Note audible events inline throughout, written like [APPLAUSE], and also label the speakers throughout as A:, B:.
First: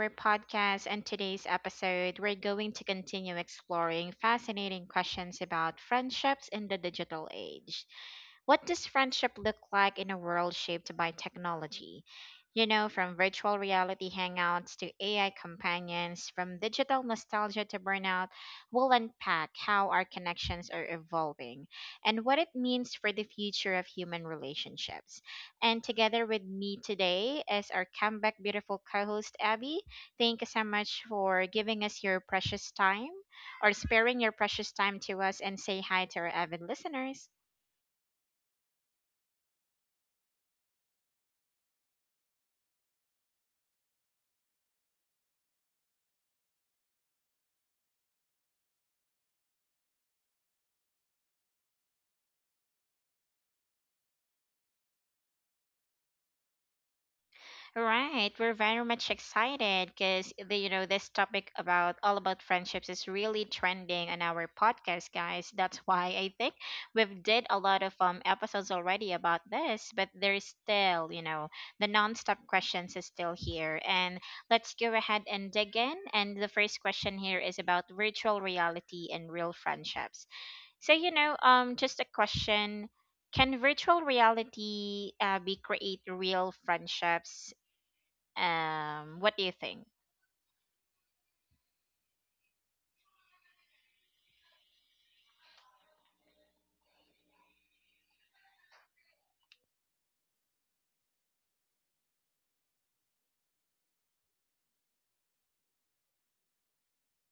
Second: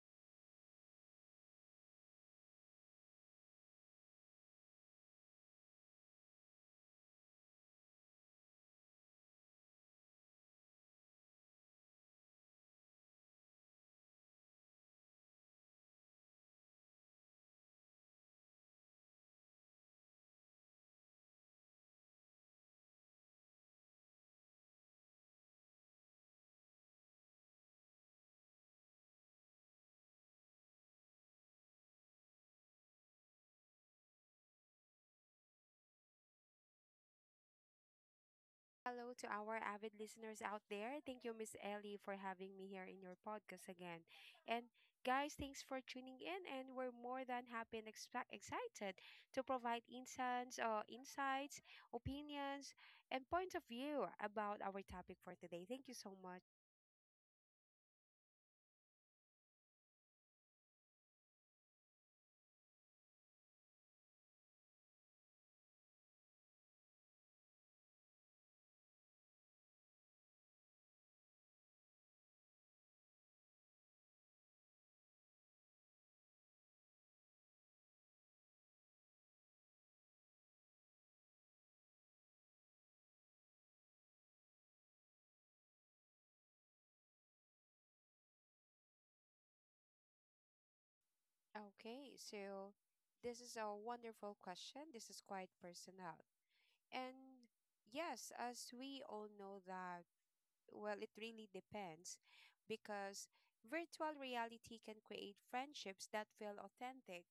A: our podcast. And today's episode, we're going to continue exploring fascinating questions about friendships in the digital age. What does friendship look like in a world shaped by technology? You know, from virtual reality hangouts to AI companions, from digital nostalgia to burnout, we'll unpack how our connections are evolving and what it means for the future of human relationships. And together with me today is our comeback beautiful co host, Abby. Thank you so much for giving us your precious time or sparing your precious time to us and say hi to our avid listeners.
B: Hello to our avid listeners out there. Thank you, Miss Ellie, for having me here in your podcast again. And guys, thanks for tuning in. And we're more than happy and excited to provide insights, opinions, and points of view about our topic for today. Thank you so much.
A: Right, we're very much excited because the this topic about all about friendships is really trending on our podcast, guys. That's why I think we've did a lot of episodes already about this, but there's still the non-stop questions is still here. And let's go ahead and dig in. And the first question here is about virtual reality and real friendships. So just a question, can virtual reality be create real friendships? What do you think?
B: Okay, so this is a wonderful question. This is quite personal. And yes, as we all know that, well, it really depends because virtual reality can create friendships that feel authentic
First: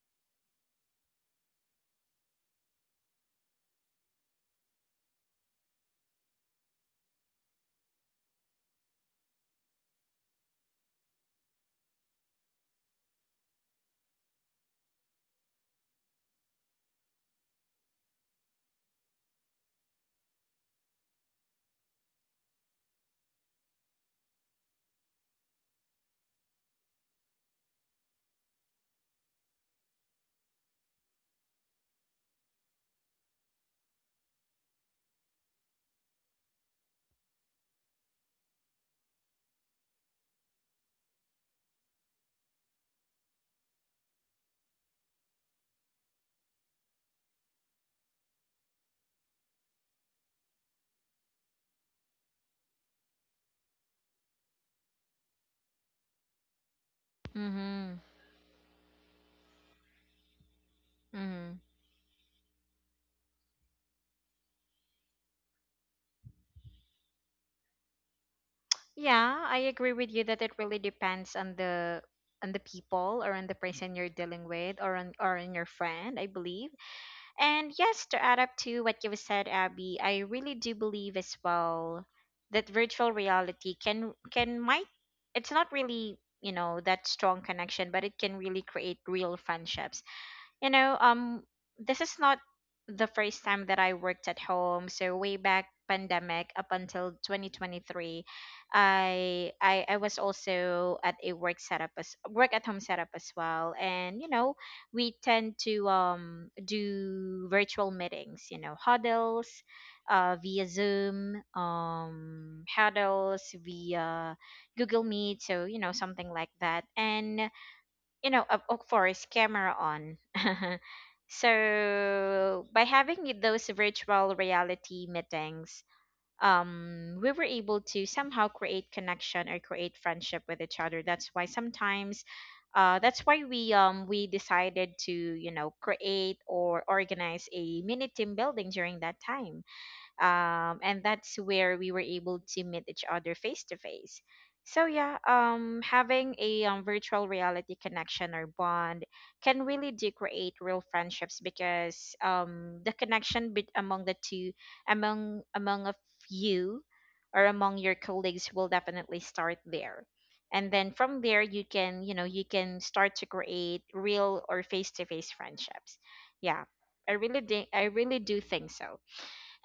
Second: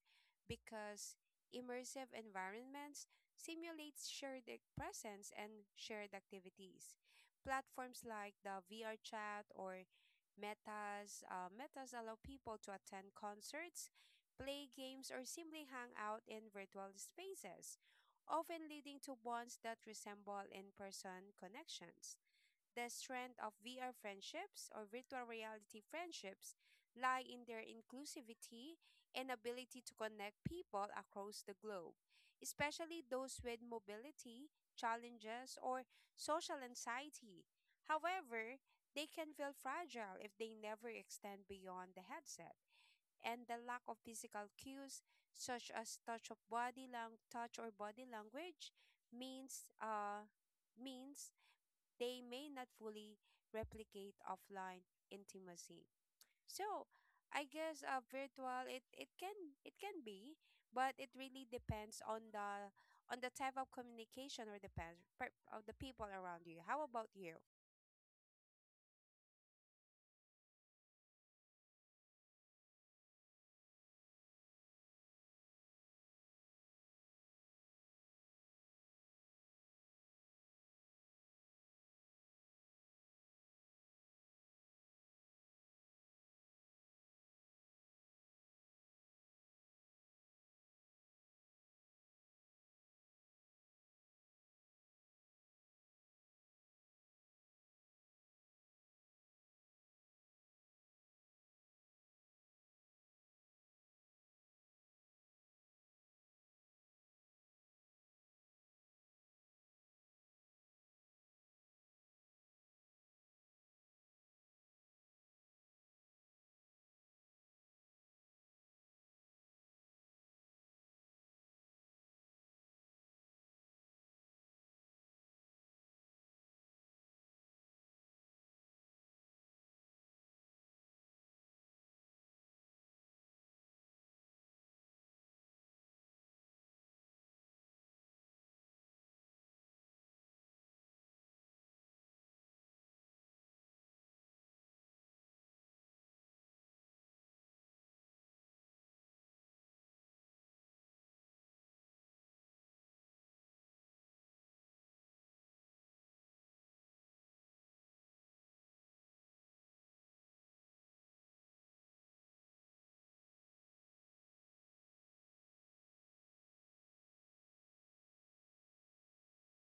B: because immersive environments simulates shared presence and shared activities. Platforms like the VR chat or Metas allow people to attend concerts, play games, or simply hang out in virtual spaces, often leading to bonds that resemble in person connections. The strength of VR friendships or virtual reality friendships lie in their inclusivity and ability to connect people across the globe, especially those with mobility challenges or social anxiety. However, they can feel fragile if they never extend beyond the headset. And the lack of physical cues, such as touch or body language, means uh means they may not fully replicate offline intimacy. So, I guess
A: Mm-hmm.
B: virtual it, it can be, but it really
A: Mm-hmm.
B: depends on the type of communication or depends of the people around you. How about you?
A: Yeah, I agree with you that it really depends on the people, or on the person you're dealing with, or on your friend, I believe. And yes, to add up to what you said, Abby, I really do believe as well that virtual reality can might, it's not really, you know, that strong connection, but it can really create real friendships. You know, this is not the first time that I worked at home. So way back pandemic up until 2023, I was also at a work setup, as work at home setup as well. And you know, we tend to do virtual meetings. You know, huddles, via Zoom, huddles via Google Meet. So you know, something like that. And you know, of course, camera on. [LAUGHS] So by having those virtual reality meetings, we were able to somehow create connection or create friendship with each other. That's why sometimes, that's why we decided to you know create or organize a mini team building during that time, and that's where we were able to meet each other face to face. So yeah, having a virtual reality connection or bond can really do create real friendships, because the connection bet among the two, among among of you, or among your colleagues will definitely start there, and then from there you can you know you can start to create real or face-to-face friendships. Yeah, I really do think so.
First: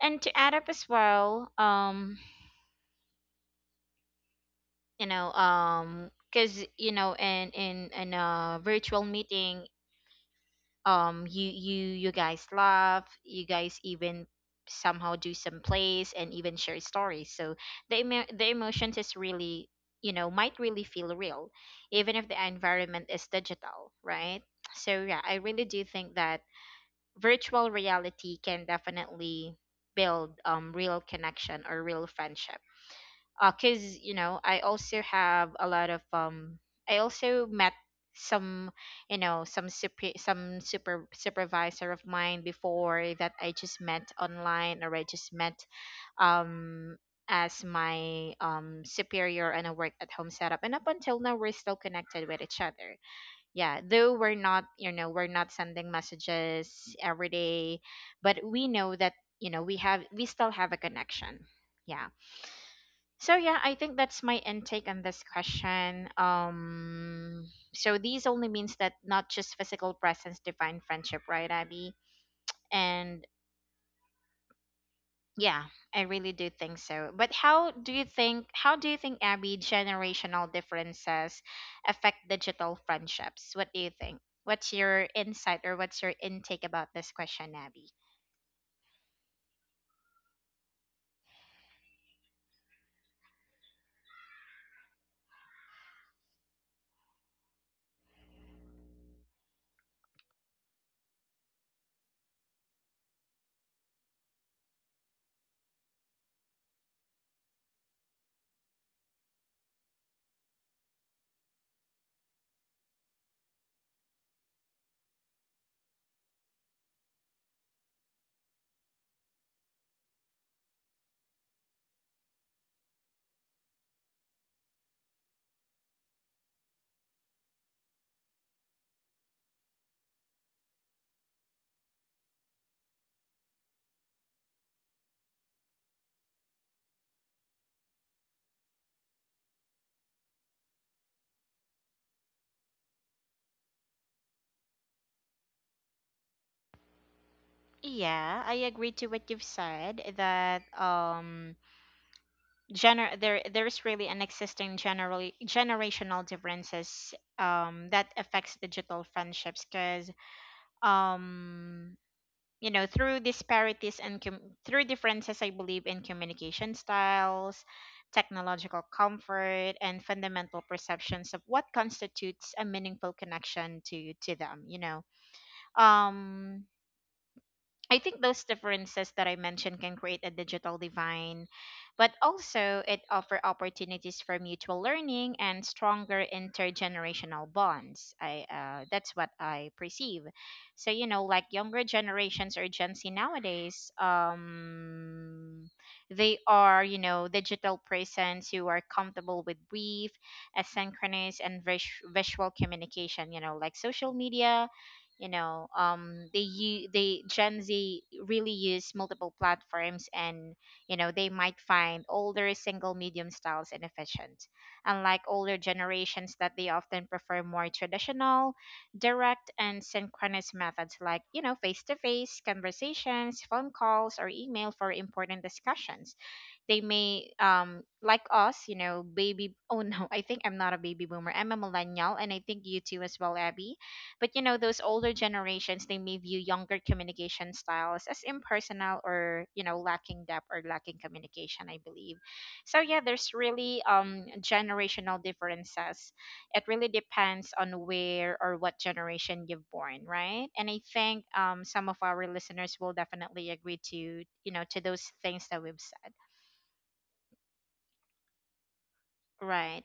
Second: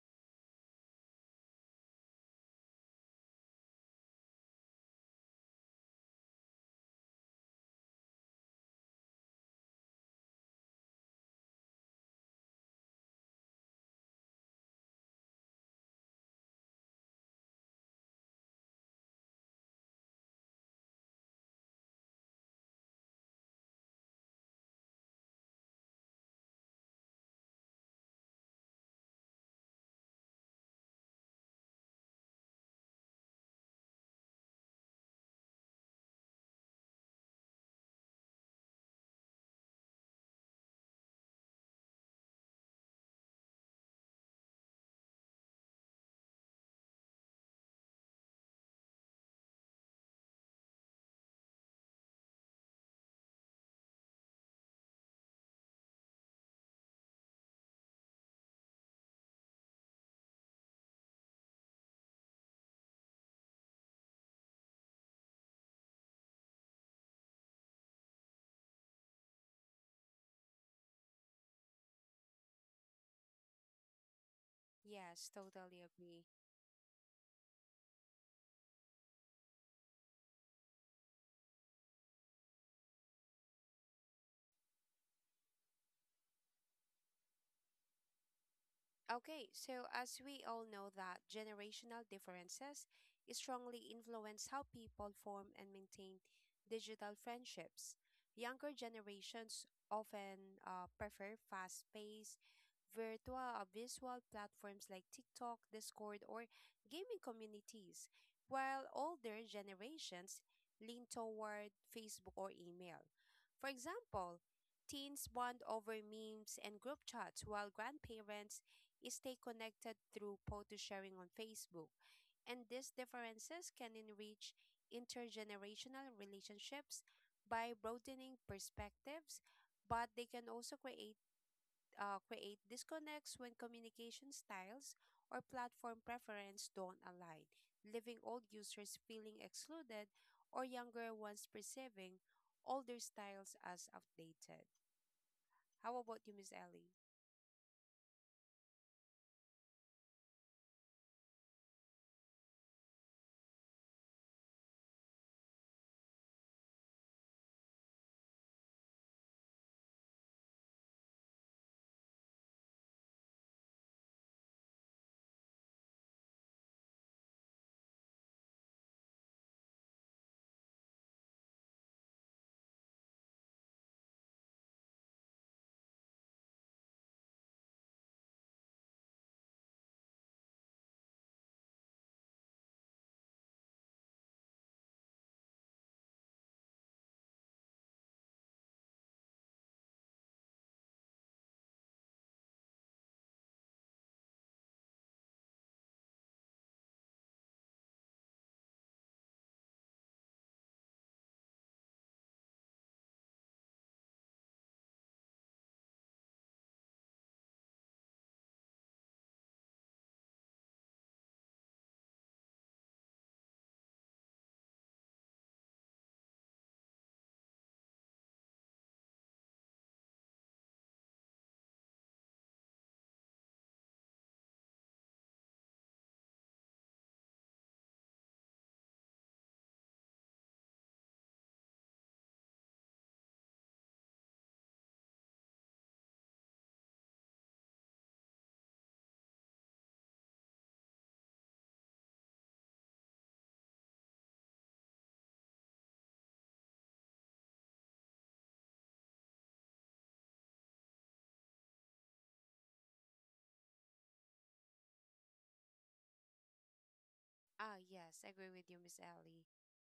A: And to add up as well, you know, because you know in a virtual meeting, you guys laugh, you guys even somehow do some plays and even share stories. So the emotions is really, you know, might really feel real, even if the environment is digital, right? So yeah, I really do think that virtual reality can definitely build real connection or real friendship. Cuz you know, I also have a lot of I also met some, you know, some super supervisor of mine before that I just met online, or I just met, um as my superior, and a work at home setup, and up until now we're still connected with each other. Yeah, though we're not, you know, we're not sending messages every day, but we know that, you know, we still have a connection. Yeah. So yeah, I think that's my intake on this question. So these only means that not just physical presence define friendship, right, Abby? And
B: Yes,
A: yeah,
B: totally
A: I
B: agree.
A: really do think so. But how do you think? How do you think, Abby, generational differences affect digital friendships? What do you think? What's your insight or what's your intake about this question, Abby?
B: Okay, so as we all know that generational differences strongly influence how people form and maintain digital friendships. Younger generations often prefer fast-paced virtual visual platforms like TikTok, Discord, or gaming communities, while older generations lean toward Facebook or email. For example, teens bond over memes and group chats, while grandparents stay connected through photo sharing on Facebook, and these differences can enrich intergenerational relationships by broadening perspectives, but they can also create disconnects when communication styles or platform preference don't align, leaving old users feeling excluded or younger ones perceiving older styles as outdated. How about you, Miss Ellie?
A: Yeah, I agree to what you've said that gener there's really an existing generally generational differences that affects digital friendships, because um you know through disparities and through differences I believe in communication styles, technological comfort, and fundamental perceptions of what constitutes a meaningful connection to them, you know. um I think those differences that I mentioned can create a digital divine, but also it offer opportunities for mutual learning and stronger intergenerational bonds. I That's what I perceive. So you know, like younger generations or Gen Z nowadays, they are you know digital persons who are comfortable with brief, asynchronous, and visual communication. You know, like social media, you know, they Gen Z really use multiple platforms, and you know they might find older single medium styles inefficient, unlike older generations that they often prefer more traditional, direct, and synchronous methods, like you know face to face conversations, phone calls, or email for important discussions. They may like us, you know, baby oh no I think I'm not a baby boomer, I'm a millennial, and I think you too as well, Abby. But you know those older generations, they may view younger communication styles as impersonal, or you know lacking depth or lacking communication, I believe. So yeah, there's really generational differences. It really depends on where or what generation you've born, right? And I think some of our listeners will definitely agree to you know to those things that we've said.
B: Ah, yes, agree with you, Miss Ellie.
A: Right.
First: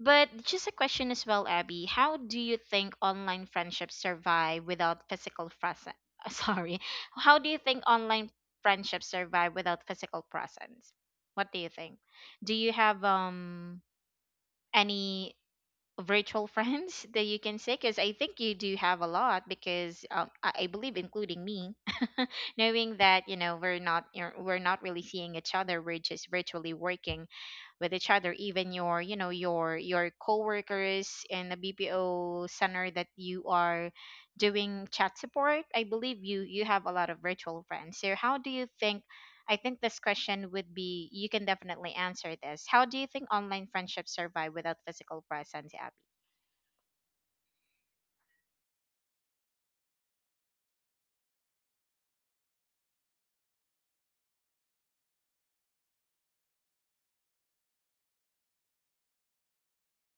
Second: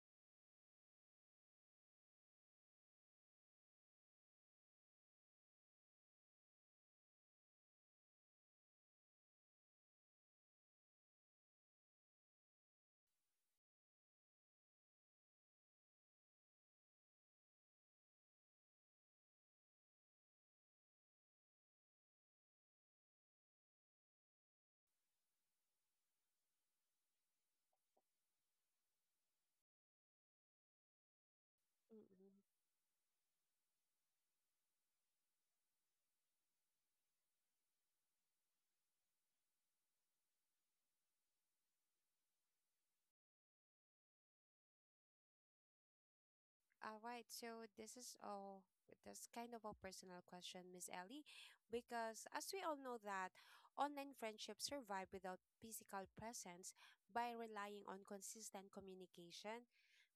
A: But just a question as well, Abby. How do you think online friendships survive without physical presence? [LAUGHS] Sorry. How do you think online friendships survive without physical presence? What do you think? Do you have any virtual [LAUGHS] friends that you can say? Because I think you do have a lot. Because I believe, including me, [LAUGHS] knowing that you know we're not really seeing each other. We're just virtually working with each other, even your you know your coworkers in the BPO center that you are doing chat support. I believe you have a lot of virtual friends. So how do you think, I think this question would be, you can definitely answer this. How do you think online friendships survive without physical presence, Abby?
B: All right, so this is all that's kind of a personal question, Miss Ellie, because as we all know that online friendships survive without physical presence by relying on consistent communication,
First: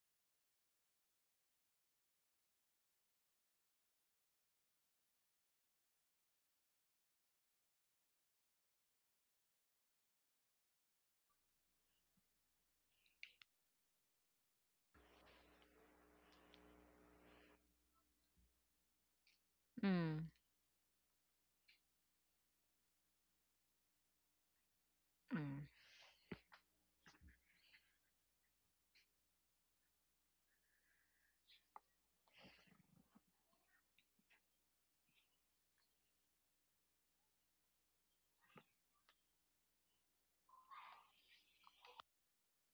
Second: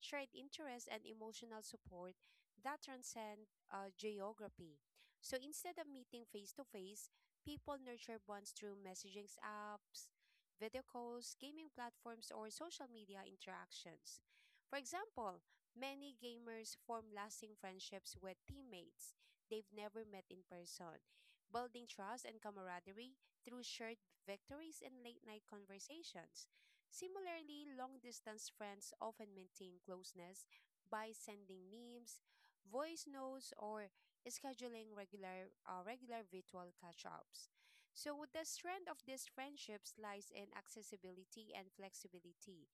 B: shared interests, and emotional support that transcend geography. So instead of meeting face to face, people nurture bonds through messaging apps, video calls, gaming platforms, or social media interactions. For example, many gamers form lasting friendships with teammates they've never met
A: Mm.
B: in person, building trust and camaraderie through shared victories and late night
A: Mm.
B: conversations. Similarly, long distance friends often maintain closeness by sending memes, voice notes, or scheduling regular virtual catch-ups. So the strength of these friendships lies in accessibility and flexibility.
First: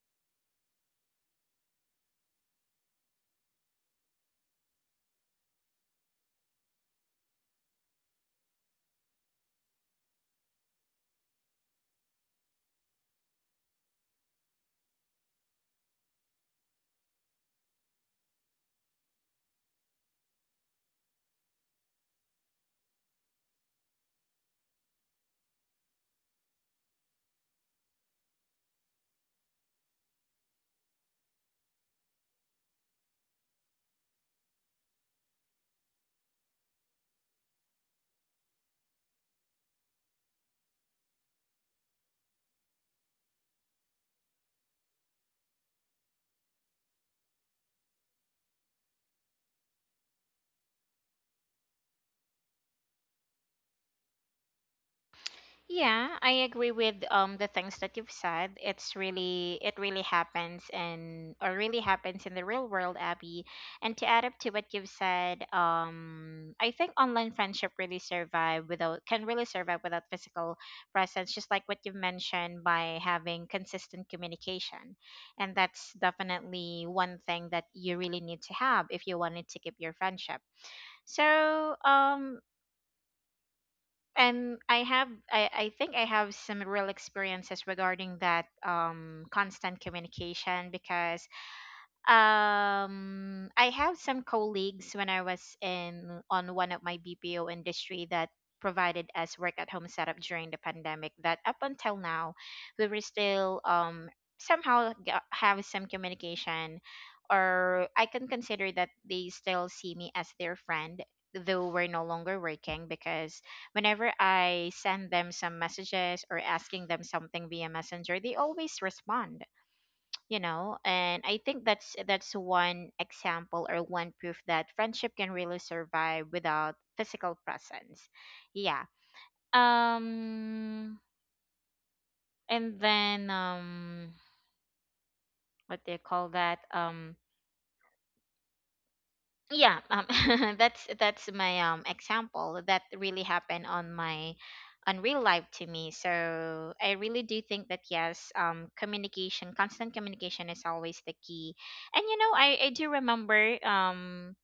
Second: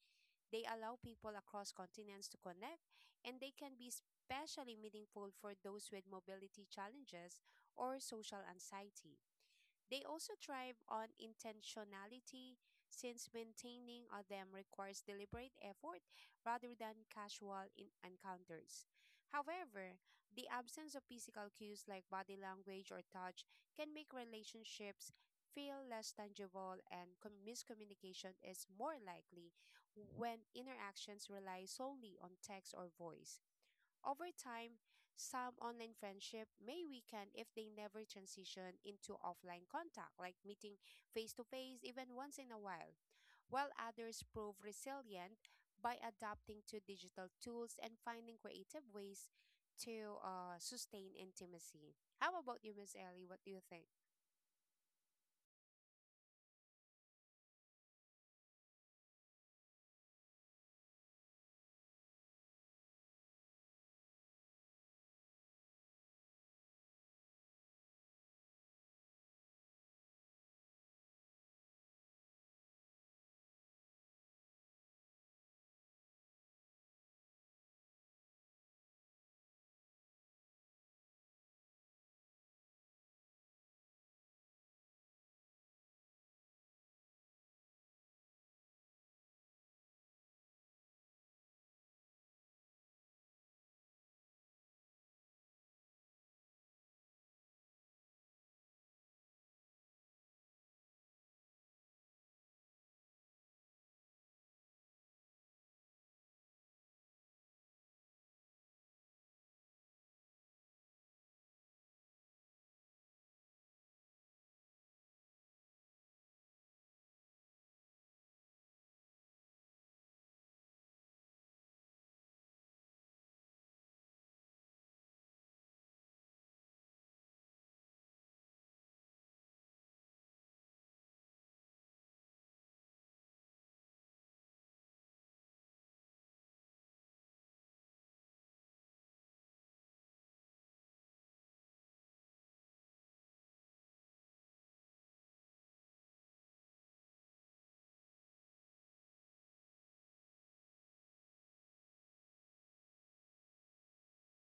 B: They allow people across continents to connect, and they can be especially meaningful for those with mobility challenges or social anxiety. They also thrive on intentionality since maintaining them requires deliberate effort rather than casual encounters. However, the absence of physical cues like body language or touch can make relationships feel less tangible and miscommunication is more likely when interactions rely solely on text or voice. Over time, some online friendship may weaken if they never transition into offline contact, like meeting face to face even once in a while others prove resilient by adapting to digital tools and finding creative ways to sustain intimacy. How about you, Miss Ellie? What do you think?
A: Yeah, I agree with the things that you've said. It's really it really happens and or really happens in the real world, Abby. And to add up to what you've said, I think online friendship really survive without can really survive without physical presence, just like what you've mentioned, by having consistent communication. And that's definitely one thing that you really need to have if you wanted to keep your friendship. So, and I have I think I have some real experiences regarding that constant communication, because I have some colleagues when I was in on one of my BPO industry that provided us work at home setup during the pandemic, that up until now we were still have some communication, or I can consider that they still see me as their friend, though we're no longer working. Because whenever I send them some messages or asking them something via messenger, they always respond, you know. And I think that's one example or one proof that friendship can really survive without physical presence. Yeah. um and then What do you call that? Yeah um [LAUGHS] that's my example that really happened on my, on real life, to me. So I really do think that yes, communication, constant communication is always the key. And you know, I do remember,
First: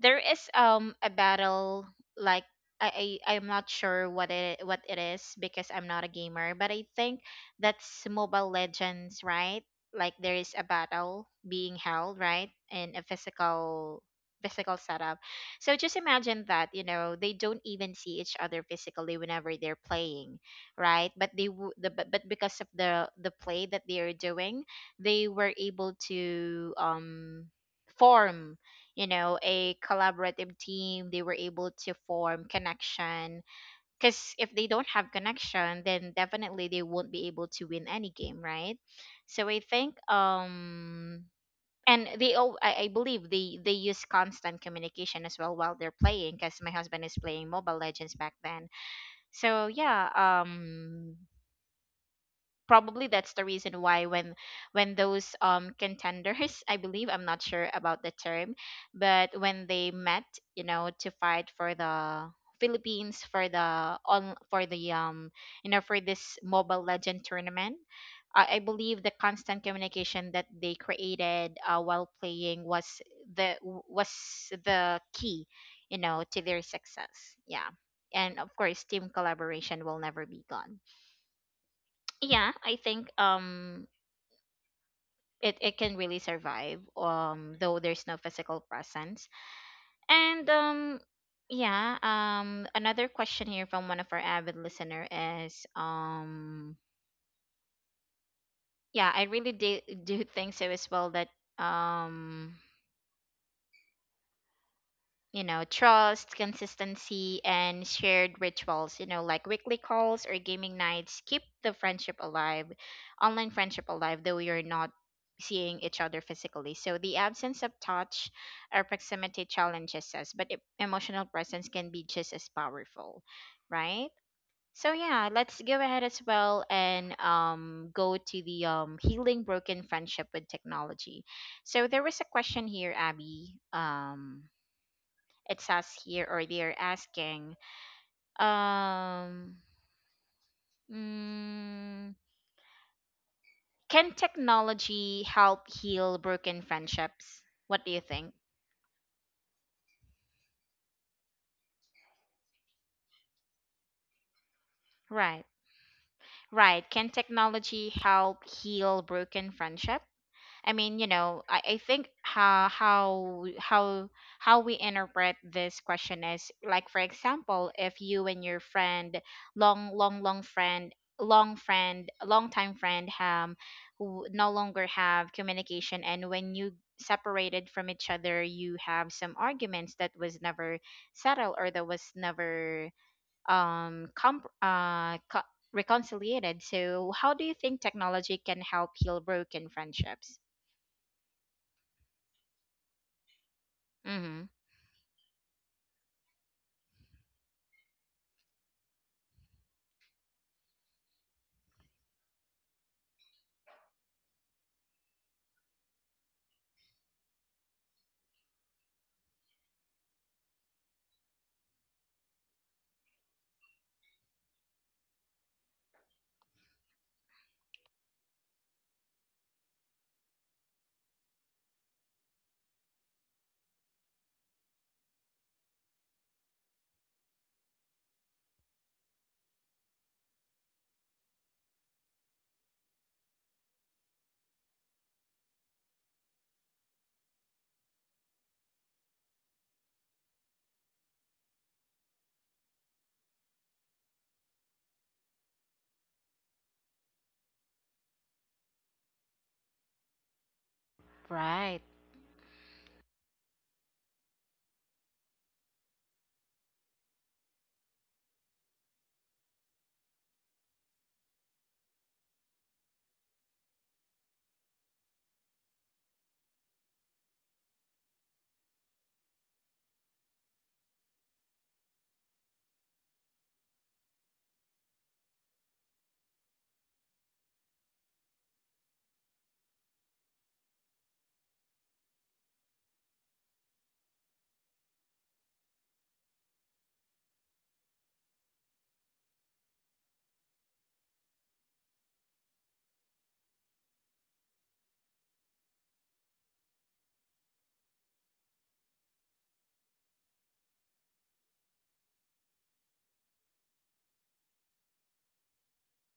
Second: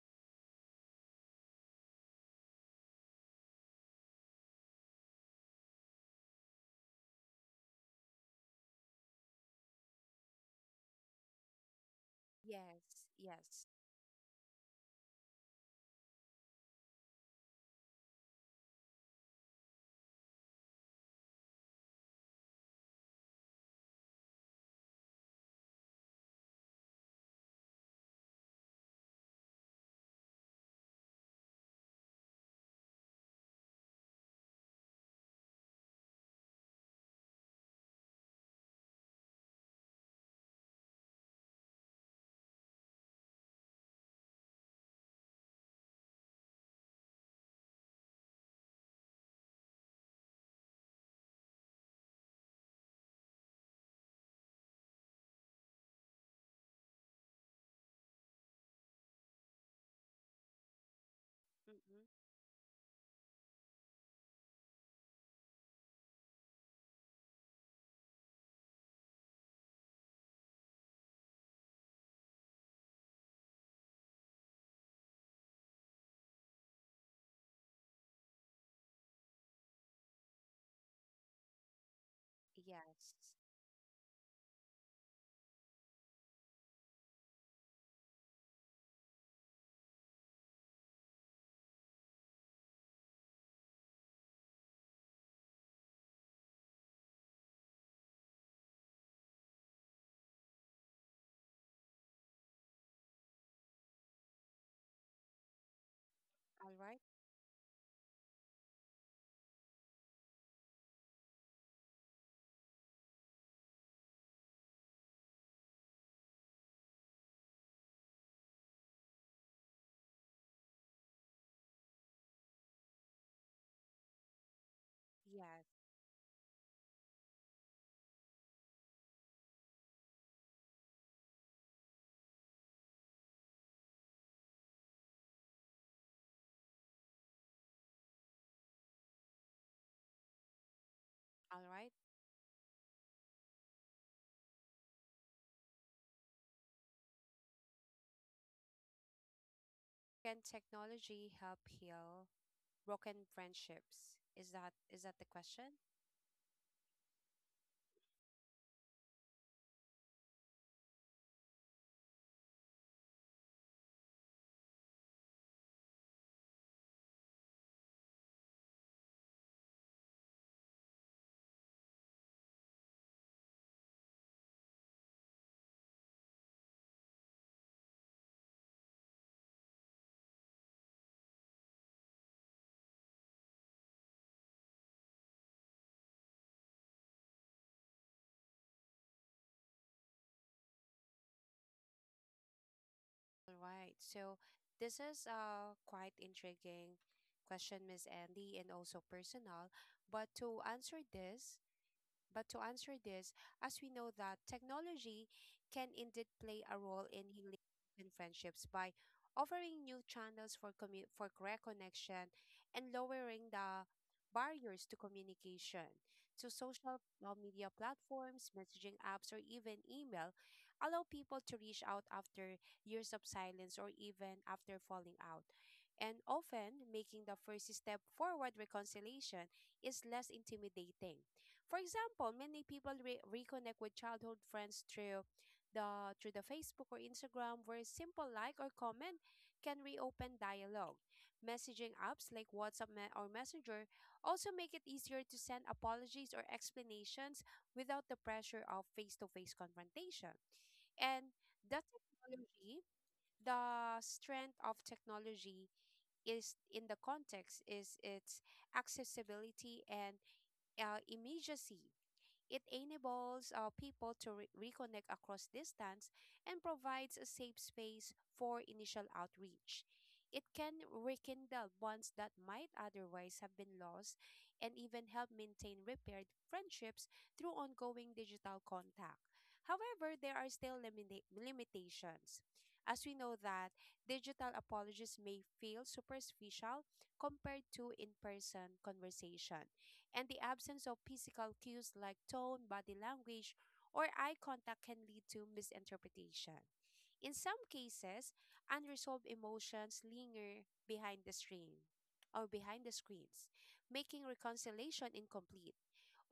A: there is a battle, like, I'm not sure what it is, because I'm not a gamer, but I think that's Mobile Legends, right? Like there is a battle being held, right, in a
B: Yes, yes.
A: physical setup. So just imagine that, you know, they don't even see each other physically whenever they're playing, right? But but because of the play that they are doing, they were able to form, you know, a collaborative team. They were able to form connection, because if they don't have connection then definitely they won't be able to win any game, right? So I think and they all I believe they use constant communication as well while they're playing, because my husband is playing Mobile Legends back then. So yeah, probably that's the reason why when those contenders, I believe I'm not sure about the term, but when they met, you know, to fight for the
B: Mm-mm.
A: Philippines, for the you know for this Mobile Legend tournament, I believe the constant communication that they created while playing was the was the key, you know, to their success. Yeah, and of course, team collaboration will never be gone. Yeah, i think
B: Yes.
A: um it can really survive though there's no physical presence. And yeah Another question here from one of our avid listener is, yeah, I really do think so as well that um you know, trust,
B: All right.
A: consistency, and shared rituals, you know, like weekly calls or gaming nights keep the friendship alive, online friendship alive, though you're not seeing each other physically. So the absence of touch or proximity challenges us, but emotional presence can be just as powerful, right? So yeah, let's
B: Yes.
A: go ahead as well and go to the healing broken friendship with technology. So there was a question here, Abby. It says here or they're asking. um
B: All right.
A: mm, can technology help heal broken friendships, what do you think?
B: Can technology help heal broken friendships? Is that the
A: Right,
B: question?
A: right, can technology help heal broken friendships? I mean, you know, I think how we interpret this question is, like, for example, if you and your friend, long long long friend, long time friend, who no longer have communication, and when you separated from each other, you have some arguments that was never settled or that was never um comp uh co- reconciliated. So, how do you think technology can help heal broken friendships?
B: All right. So
A: Mm-hmm.
B: this is a quite intriguing question, Miss Andy, and also personal. But to answer this, But to answer this, as we know that technology can indeed play a role in healing and friendships by offering new channels for correct connection and lowering the barriers to communication. So social media platforms, messaging apps, or even email allow people to reach out after years of silence or even after falling out. And often, making the first step forward reconciliation is less intimidating. For example, many people reconnect with childhood friends through the Facebook or Instagram where a simple like or comment can reopen dialogue. Messaging apps like WhatsApp or Messenger also make it easier to send apologies or explanations without the pressure of face-to-face confrontation. And the
A: Right.
B: technology, the strength of technology is in the context is its accessibility and immediacy. It enables people to reconnect across distance and provides a safe space for initial outreach. It can rekindle bonds that might otherwise have been lost and even help maintain repaired friendships through ongoing digital contact. However, there are still limitations. As we know that digital apologies may feel superficial compared to in-person conversation and the absence of physical cues like tone, body language, or eye contact can lead to misinterpretation. In some cases, unresolved emotions linger behind the screen or behind the screens, making reconciliation incomplete.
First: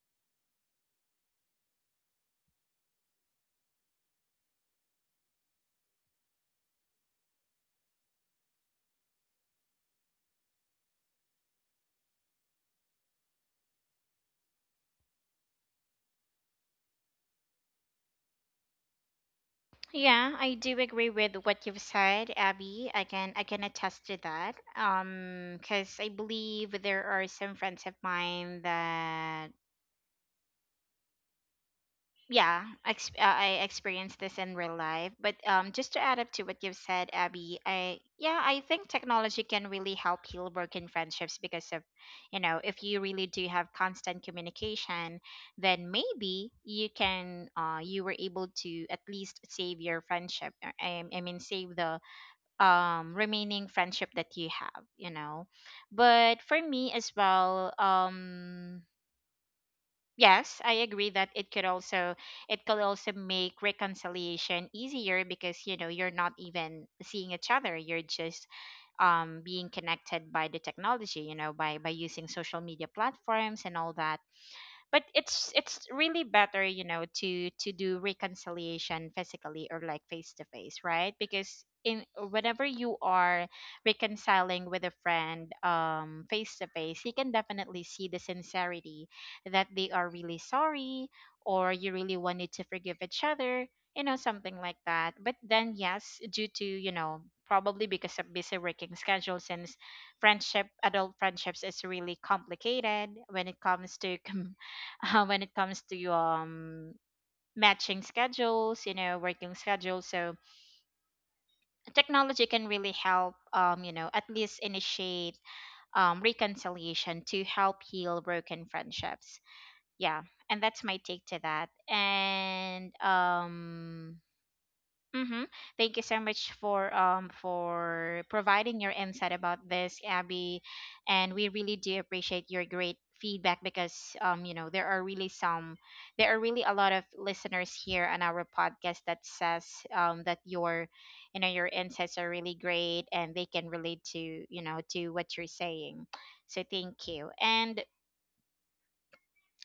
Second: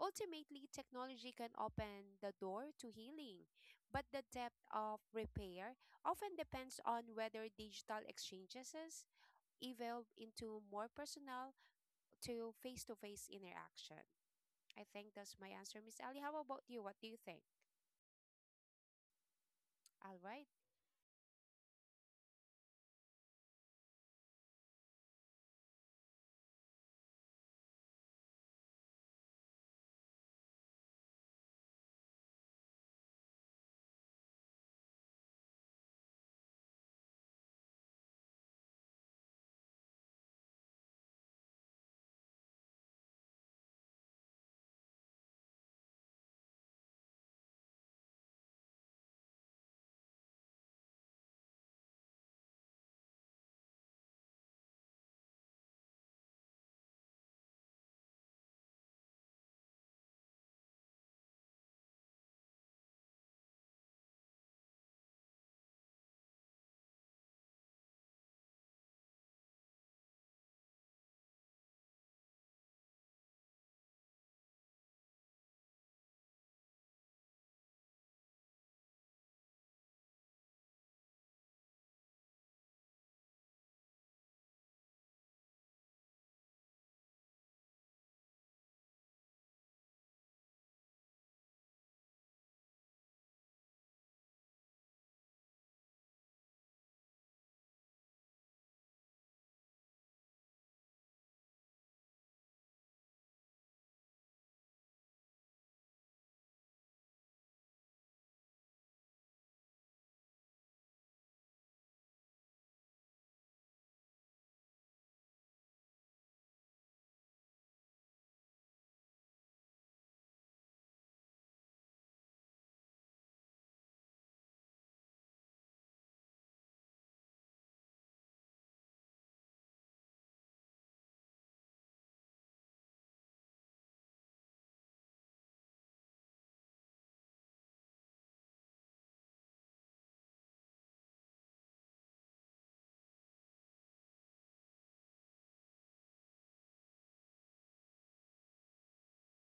B: Ultimately, technology can open the door to healing, but the depth of repair often depends on whether digital exchanges evolve into more personal to face interaction. I think that's my answer, Miss Ellie. How about you? What do you think? All
A: Yeah,
B: right.
A: I do agree with what you've said, Abby. I can attest to that. Because I believe there are some friends of mine that I experienced this in real life. But um, just to add up to what you've said, Abby, I think technology can really help heal broken friendships, because of, you know, if you really do have constant communication, then maybe you can you were able to at least save your friendship, I mean save the remaining friendship that you have, you know. But for me as well, um, yes, I agree that it could also, it could also make reconciliation easier because, you know, you're not even seeing each other. You're just being connected by the technology, you know, by using social media platforms and all that. But it's really better, you know, to do reconciliation physically or like face to face, right? Because in whenever you are reconciling with a friend face to face, you can definitely see the sincerity that they are really sorry, or you really wanted to forgive each other, you know, something like that. But then yes, due to, you know, probably because of busy working schedule, since friendship, adult friendships is really complicated when it comes to [LAUGHS] [LAUGHS] when it comes to matching schedules, you know, working schedules. So technology can really help, um, you know, at least initiate reconciliation to help heal broken friendships. Yeah. And that's my take to that. And um, mm-hmm. Thank you so much for providing your insight about this, Abby, and we really do appreciate your great feedback, because you know, there are really a lot of listeners here on our podcast that says that your, you know, your insights are really great and they can relate to, you know, to what you're saying. So thank you. And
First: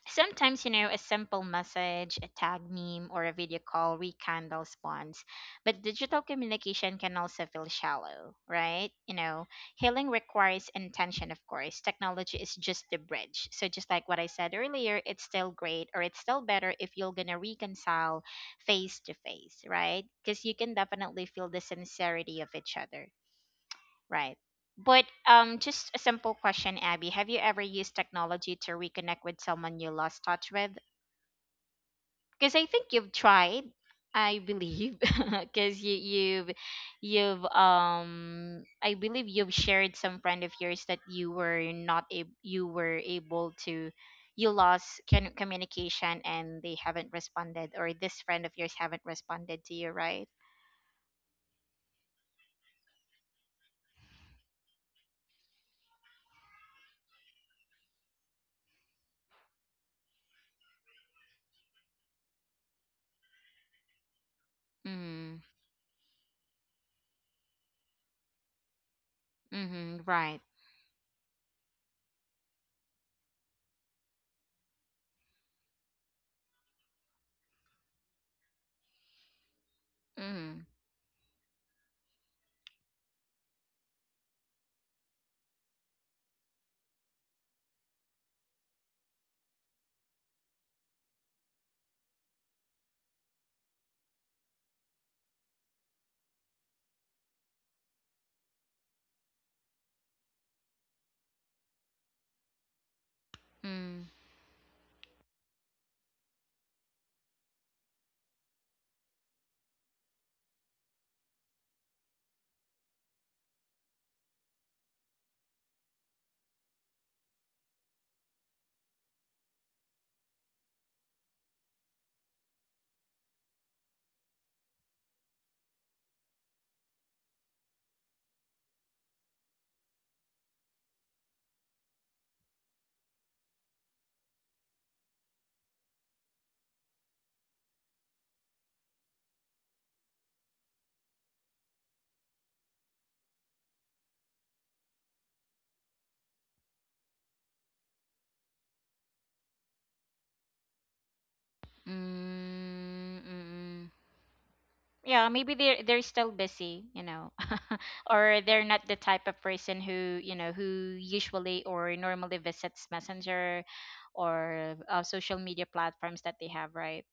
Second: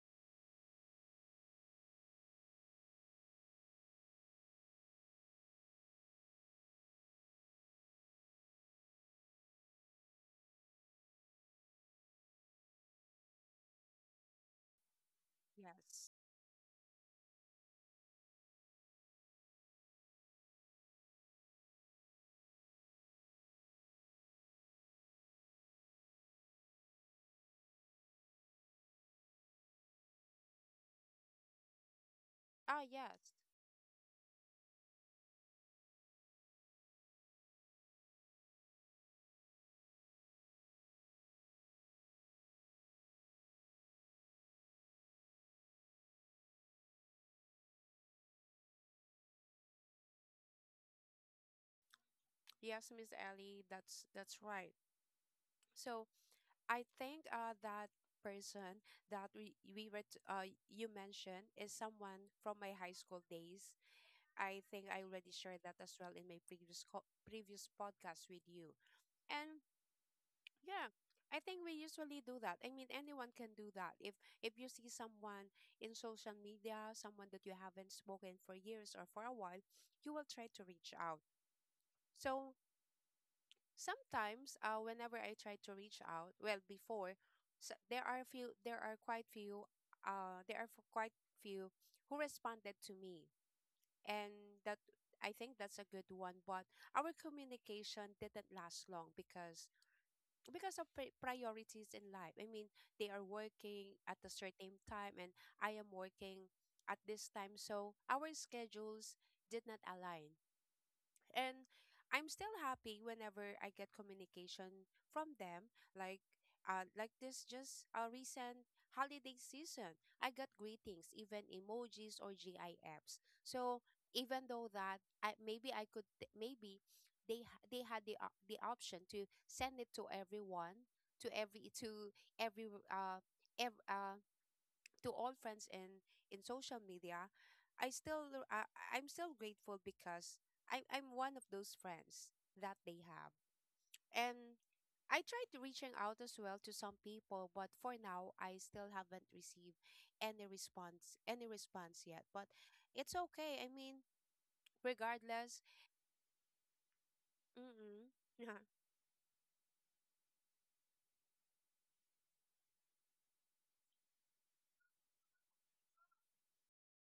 A: sometimes, you know, a simple message, a tag meme, or a video call rekindles bonds. But digital communication can also feel shallow, right? You know, healing requires intention, of course. Technology is just the bridge. So, just like what I said earlier, it's still great, or
B: Yes.
A: it's still better if you're going to reconcile face to face, right? Because you can definitely feel the sincerity of each other. Right. But just a simple question, Abby. Have you ever used technology to reconnect with someone you lost touch with? Because I
B: Ah,
A: think you've
B: yes.
A: tried, I believe, [LAUGHS] because you you've I believe you've shared some friend of yours that you were not a you were able to, you lost can communication, and they haven't responded, or this friend of yours haven't responded to you, right?
B: Yes, Miss Ellie. That's right. So I think that person that you mentioned is someone from my high school days. I think I already
A: Mm.
B: shared that as well in my previous podcast with you. And
A: Mm-hmm. Right.
B: yeah, I think we usually do that. I mean, anyone can do that. If you see someone in social media, someone that you haven't spoken for years or for a while, you will try to
A: Mm.
B: reach out. So sometimes, whenever I try to reach out, well, before, so there are few, there are quite few, there are f- quite few who responded to me, and that I think that's a good one. But our communication didn't last long because of priorities in life. I mean, they are working
A: Mm.
B: at a certain time and I am working at this time. So our schedules did not align. And I'm still happy whenever I get communication from them, like like this just a recent holiday season. I got greetings, even emojis or GIFs. So even though that I, maybe I could maybe they ha- they had the the option to send it to everyone to every to every uh ev- uh to all friends in social media, I still I, I'm still grateful because I'm one of those friends that they have. And I tried to reaching out as well to some people, but for now I still haven't received any response yet. But it's
A: Mm,
B: okay. I
A: mm.
B: mean,
A: Yeah, maybe
B: regardless,
A: they're still busy, you know, [LAUGHS]
B: mm-mm.
A: or they're
B: [LAUGHS]
A: not the type of person who, you know, who usually or normally visits Messenger or social media platforms that they have, right?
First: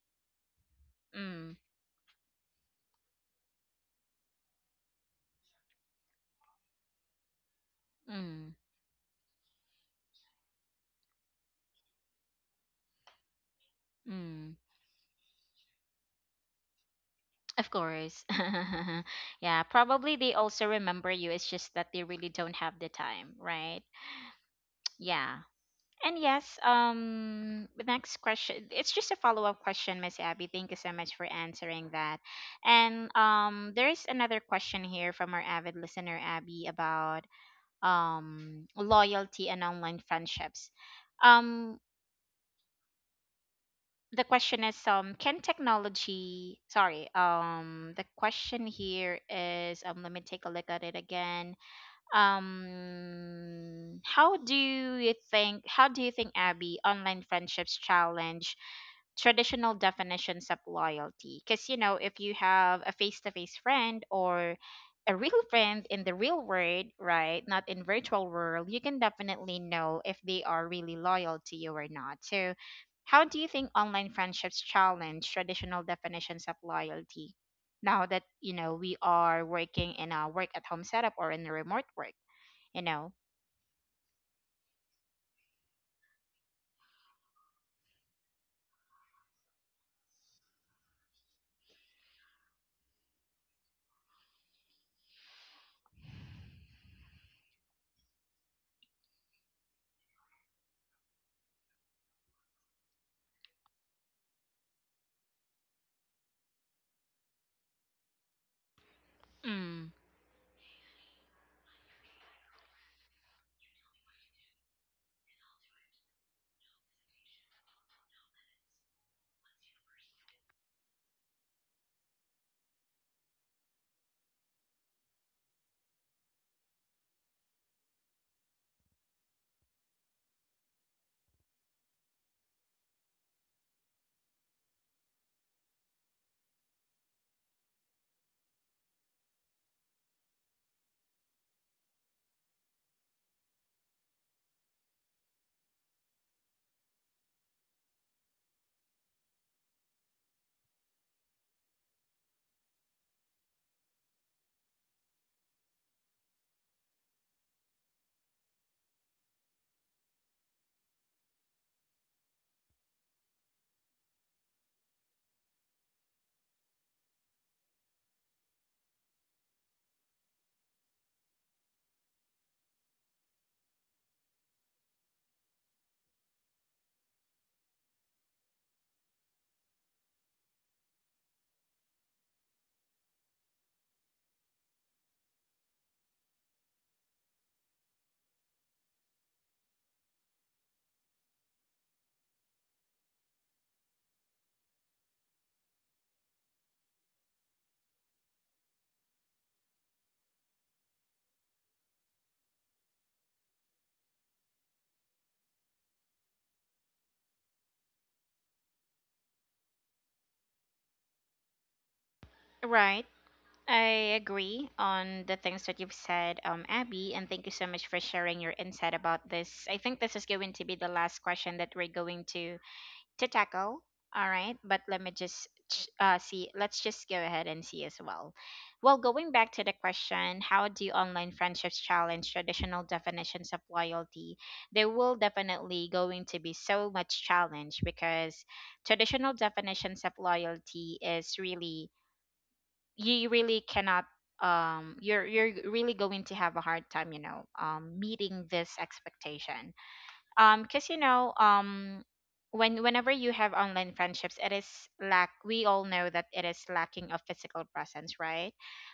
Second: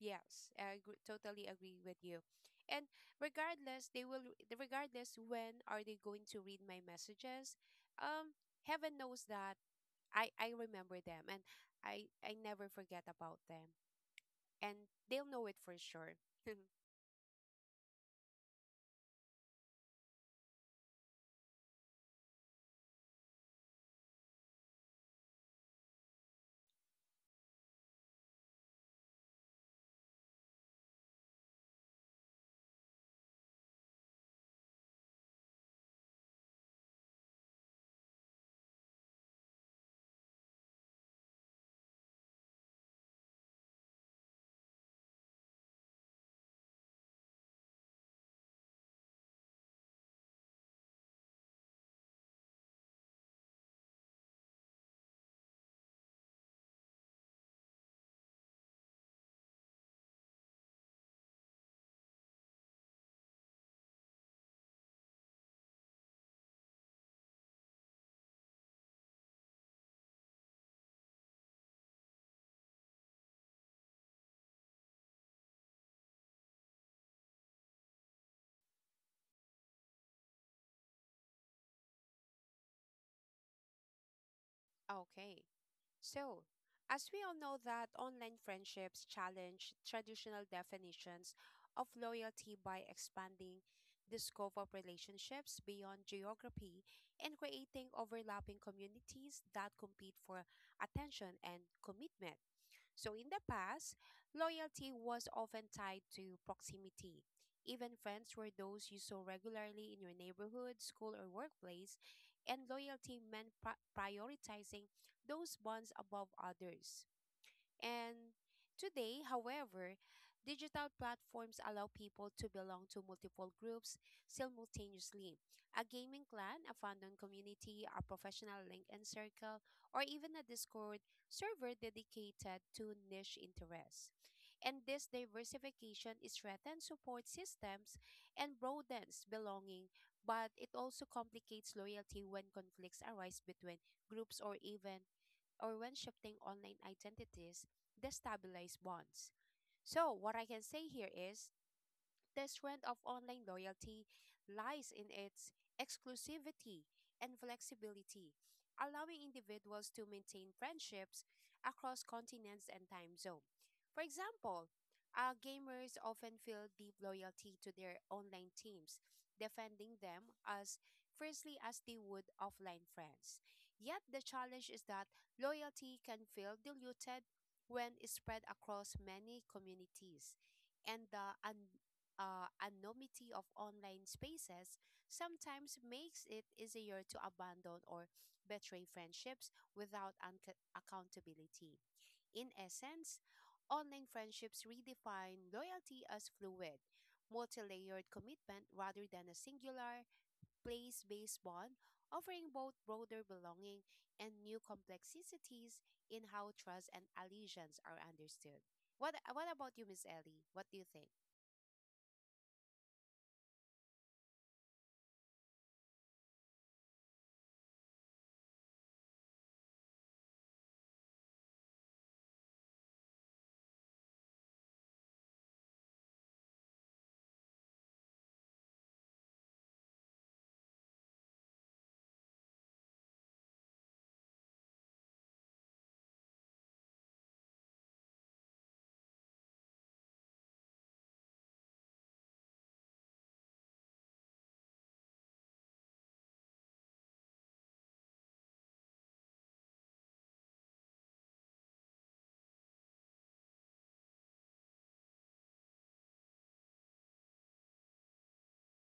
B: Yes, I agree, totally
A: Mm,
B: agree with you. And regardless, they will regardless when are they going to read my messages? Um,
A: mm,
B: heaven knows that I remember them and I never forget about them.
A: mm.
B: And they'll know it for sure. [LAUGHS]
A: Of course. [LAUGHS] Yeah, probably they also remember you. It's just that they really don't have the time, right? [TSK] Yeah. And yes, the next question, it's just a follow-up question, Miss Abby. Thank you so much for answering that. And there is another question here from our avid listener, Abby, about loyalty and online friendships. Um, the question is, can technology, sorry, the question here is, let me take a look at it again. How do you think, Abby, online friendships challenge traditional definitions of loyalty? Because, you know, if you have a face-to-face friend or a real friend in the real world, right, not in virtual world, you can definitely know if they are really loyal to you or not. So how do you think online friendships challenge traditional definitions of loyalty, now that, you know, we are working in a work at home setup or in a remote work, you know.
B: Okay. So, as we all know that online friendships challenge traditional definitions of loyalty by expanding the scope of relationships beyond geography and creating overlapping communities that compete for attention and commitment. So in the past, loyalty was often tied to proximity. Even friends were those you saw
A: Mm.
B: regularly in your neighborhood, school, or workplace, and loyalty meant prioritizing those bonds above others. And today, however, digital platforms allow people to belong to multiple groups simultaneously: a gaming clan, a fandom community, a professional LinkedIn circle, or even a Discord server dedicated to niche interests. And this diversification is strengthens support systems and broadens belonging, but it also complicates loyalty when conflicts arise between groups or when shifting online identities destabilize bonds. So, what I can say here is the strength of online loyalty lies in its exclusivity and flexibility, allowing individuals to maintain friendships across continents and time zone. For example, gamers often feel deep loyalty to their online teams, defending them as fiercely as they would offline friends. Yet the challenge is that loyalty can feel diluted when it's spread across many communities, and the anonymity of online spaces sometimes makes it easier to abandon or betray friendships without accountability. In essence, online friendships redefine loyalty as fluid, multi layered commitment rather than a singular, place based bond, offering both broader belonging and new complexities in how trust and allegiance are understood. What about you, Miss Ellie? What do you think?
A: Right. I agree on the things that you've said, Abby, and thank you so much for sharing your insight about this. I think this is going to be the last question that we're going to tackle. All right, but let me just see. Let's just go ahead and see as well. Well, going back to the question, how do online friendships challenge traditional definitions of loyalty? There will definitely going to be so much challenge because traditional definitions of loyalty is really, you really cannot um, you're really going to have a hard time, you know, um, meeting this expectation, um, because, you know, um, whenever you have online friendships, it is lack, we all know that it is lacking of physical presence, right,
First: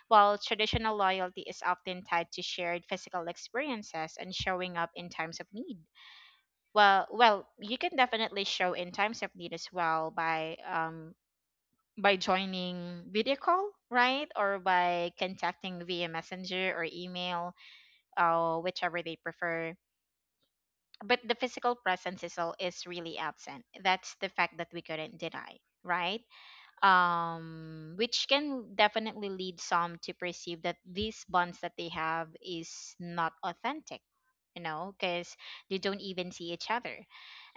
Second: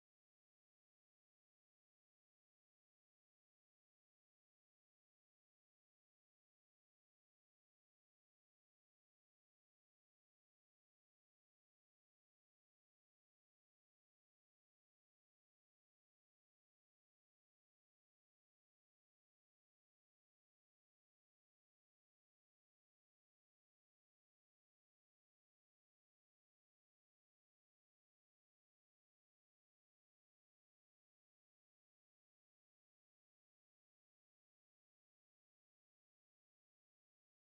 A: while traditional loyalty is often tied to shared physical experiences and showing up in times of need. Well, you can definitely show in times of need as well by um, by joining video call, right, or by contacting via messenger or email, whichever they prefer. But the physical presence is all, is really absent, that's the fact that we couldn't deny, right, um, which can definitely lead some to perceive that these bonds that they have is not authentic, you know, because they don't even see each other.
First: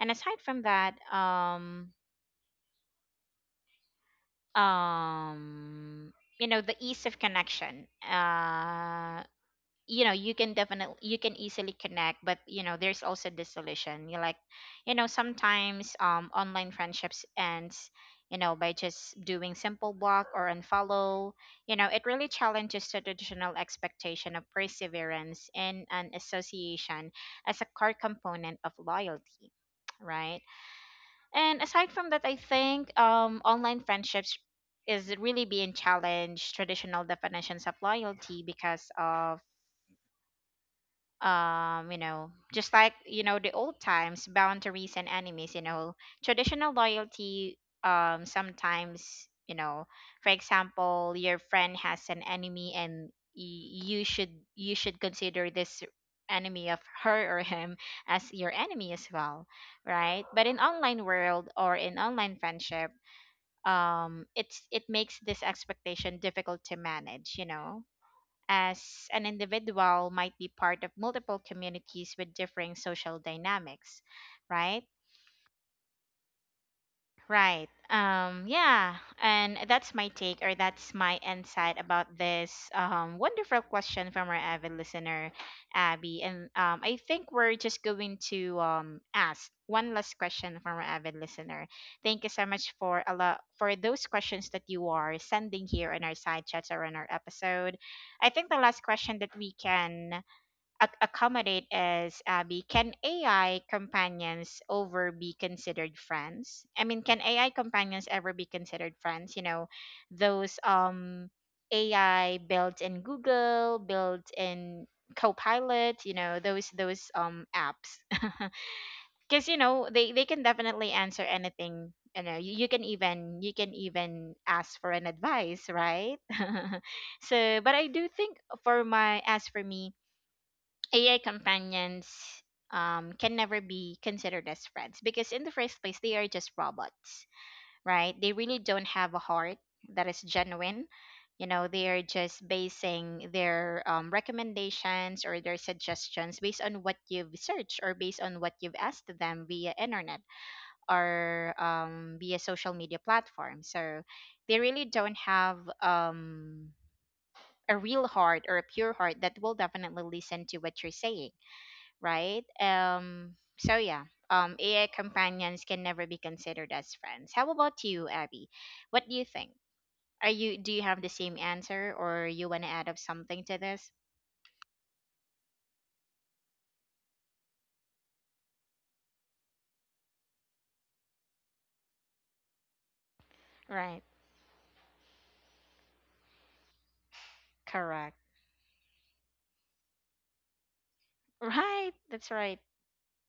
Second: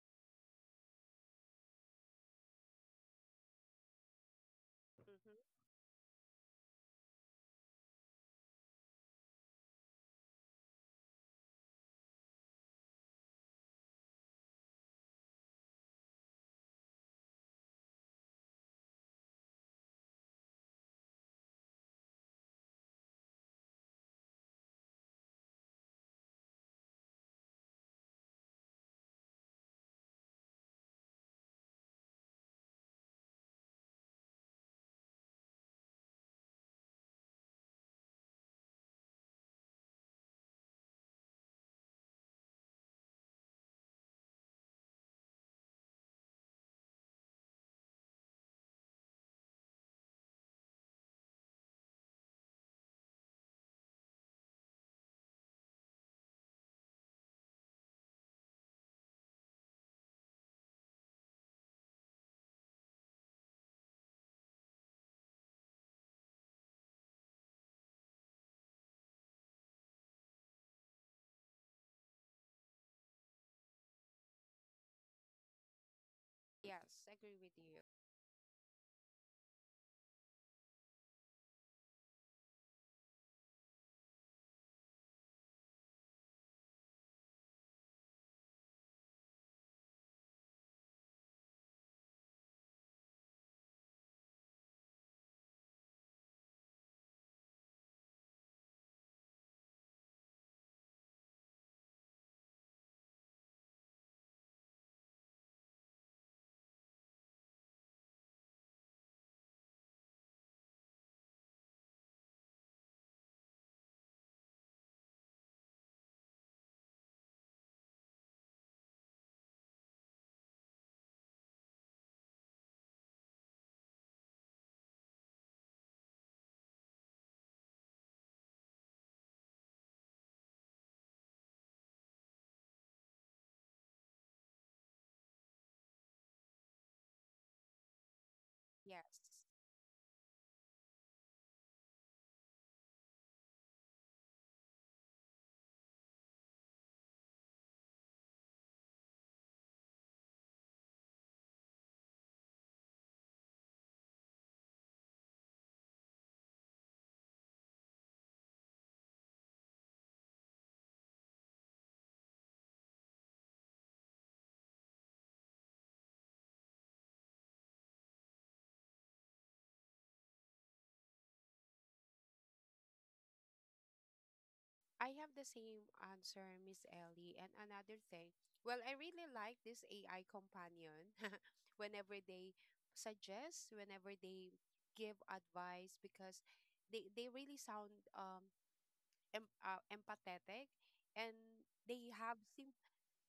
A: And aside from that, um you know, the ease of connection, uh, you know, you can definitely, you can easily connect, but, you know, there's also this solution you like, you know, sometimes online friendships ends, you know, by just doing simple block or unfollow, you know. It really challenges the traditional expectation of perseverance in an association as a core component of loyalty, right? And aside from that, I think online friendships is really being challenged traditional definitions of loyalty because of um, you know, just like, you know, the old times boundaries and enemies, you know, traditional loyalty, um, sometimes, you know, for example, your friend has an enemy, and you should consider this enemy of her or him as your enemy as well, right? But in online world or in online friendship, um, it makes this expectation difficult to manage, you know, as an individual might be part of multiple communities with differing social dynamics, right?
B: Yes, agree with
A: Right.
B: you.
A: Yeah. And that's my take, or that's my insight about this wonderful question from our avid listener, Abby. And I think we're just going to ask one last question from our avid listener. Thank you so much for a lot for those questions that you are sending here in our side chats or in our episode. I think the last question that we can accommodate as Abby, can AI companions over be considered friends? I mean, can AI companions ever be considered friends? You know, those AI built in Google, built in Copilot, you know, those apps. [LAUGHS] Cuz you know, they can definitely answer anything. You know, you can even, you can even ask for an advice, right? [LAUGHS] So, but I do think for my, as for me, AI companions can never be considered as friends, because, in the first place, they are just robots, right? They really don't have a
B: Yes.
A: heart that is genuine. You know, they are just basing their recommendations or their suggestions based on what you've searched or based on what you've asked them via internet or via social media platform. So they really don't have a real heart or a pure heart that will definitely listen to what you're saying, right? So yeah, AI companions can never be considered as friends. How about you, Abby? What do you think? Are you, do you have the same answer, or you want to add up something to this?
B: I have the same answer, Miss Ellie. And another thing, well, I really like this AI companion [LAUGHS] whenever they suggest,
A: Right,
B: whenever they give advice, because they really sound
A: correct.
B: empathetic and
A: Right,
B: they
A: that's
B: have
A: right,
B: sim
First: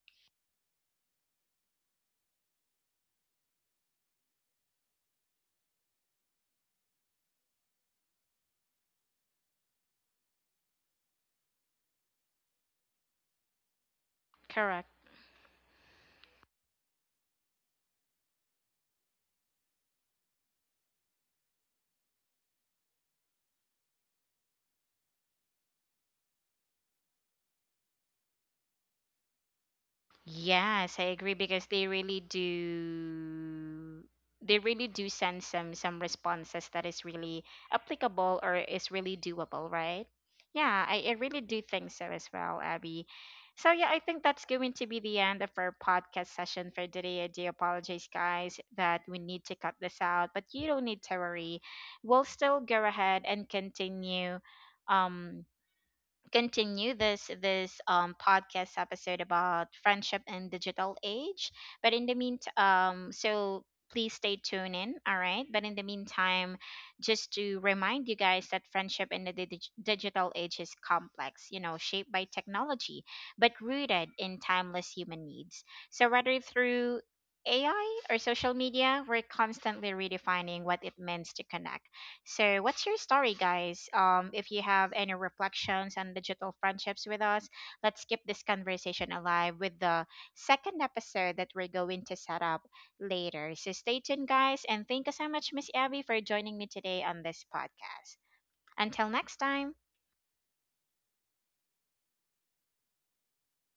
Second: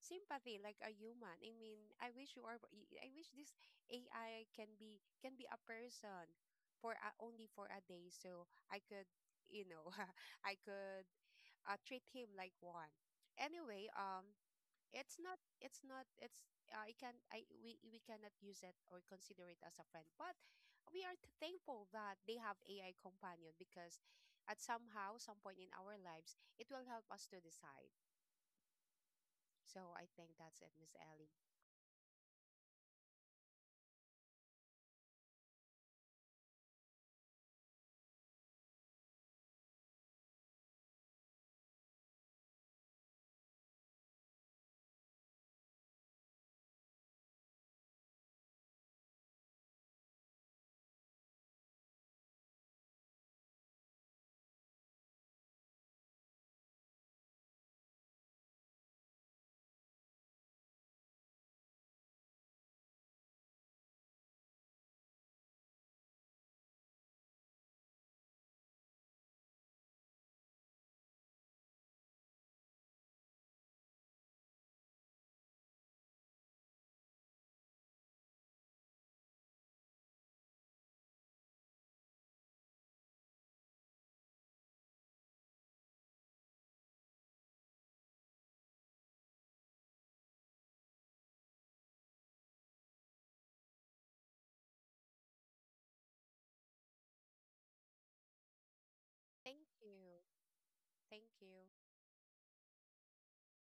B: sympathy like a human. I mean, I wish you are. I wish this AI can be a person for a, only for a day, so I could, you know, [LAUGHS] I could treat him like one. Anyway,
A: correct.
B: it's not, it's not, it's. I can, I we cannot use it or consider it as a friend, but we are thankful that they have AI companion because, at somehow, some point in our lives, it will help us to decide. So I think that's it,
A: Yes,
B: Miss
A: I agree
B: Ellie.
A: because they really do, they really do send some responses that is really applicable or is really doable, right? Yeah, I really do think so as well, Abby. So yeah, I think that's going to be the end of our podcast session for today. I do apologize, guys, that we need to cut this out, but you don't need to worry. We'll still go ahead and continue um, continue this podcast episode about friendship in digital age. But in the meantime, um, so please stay tuned in. All right, but in the meantime, just to remind you guys that friendship in the digital age is complex, you know, shaped by technology but rooted in timeless human needs. So whether through AI or social media, we're constantly redefining what it means to connect. So, what's your story, guys? If you have any reflections on digital friendships with us, let's keep this conversation alive with the second episode that we're going to set up later. So, stay tuned, guys, and thank you so much, Miss Abby, for joining me today on this podcast. Until next
B: Thank
A: time.
B: you. Thank you.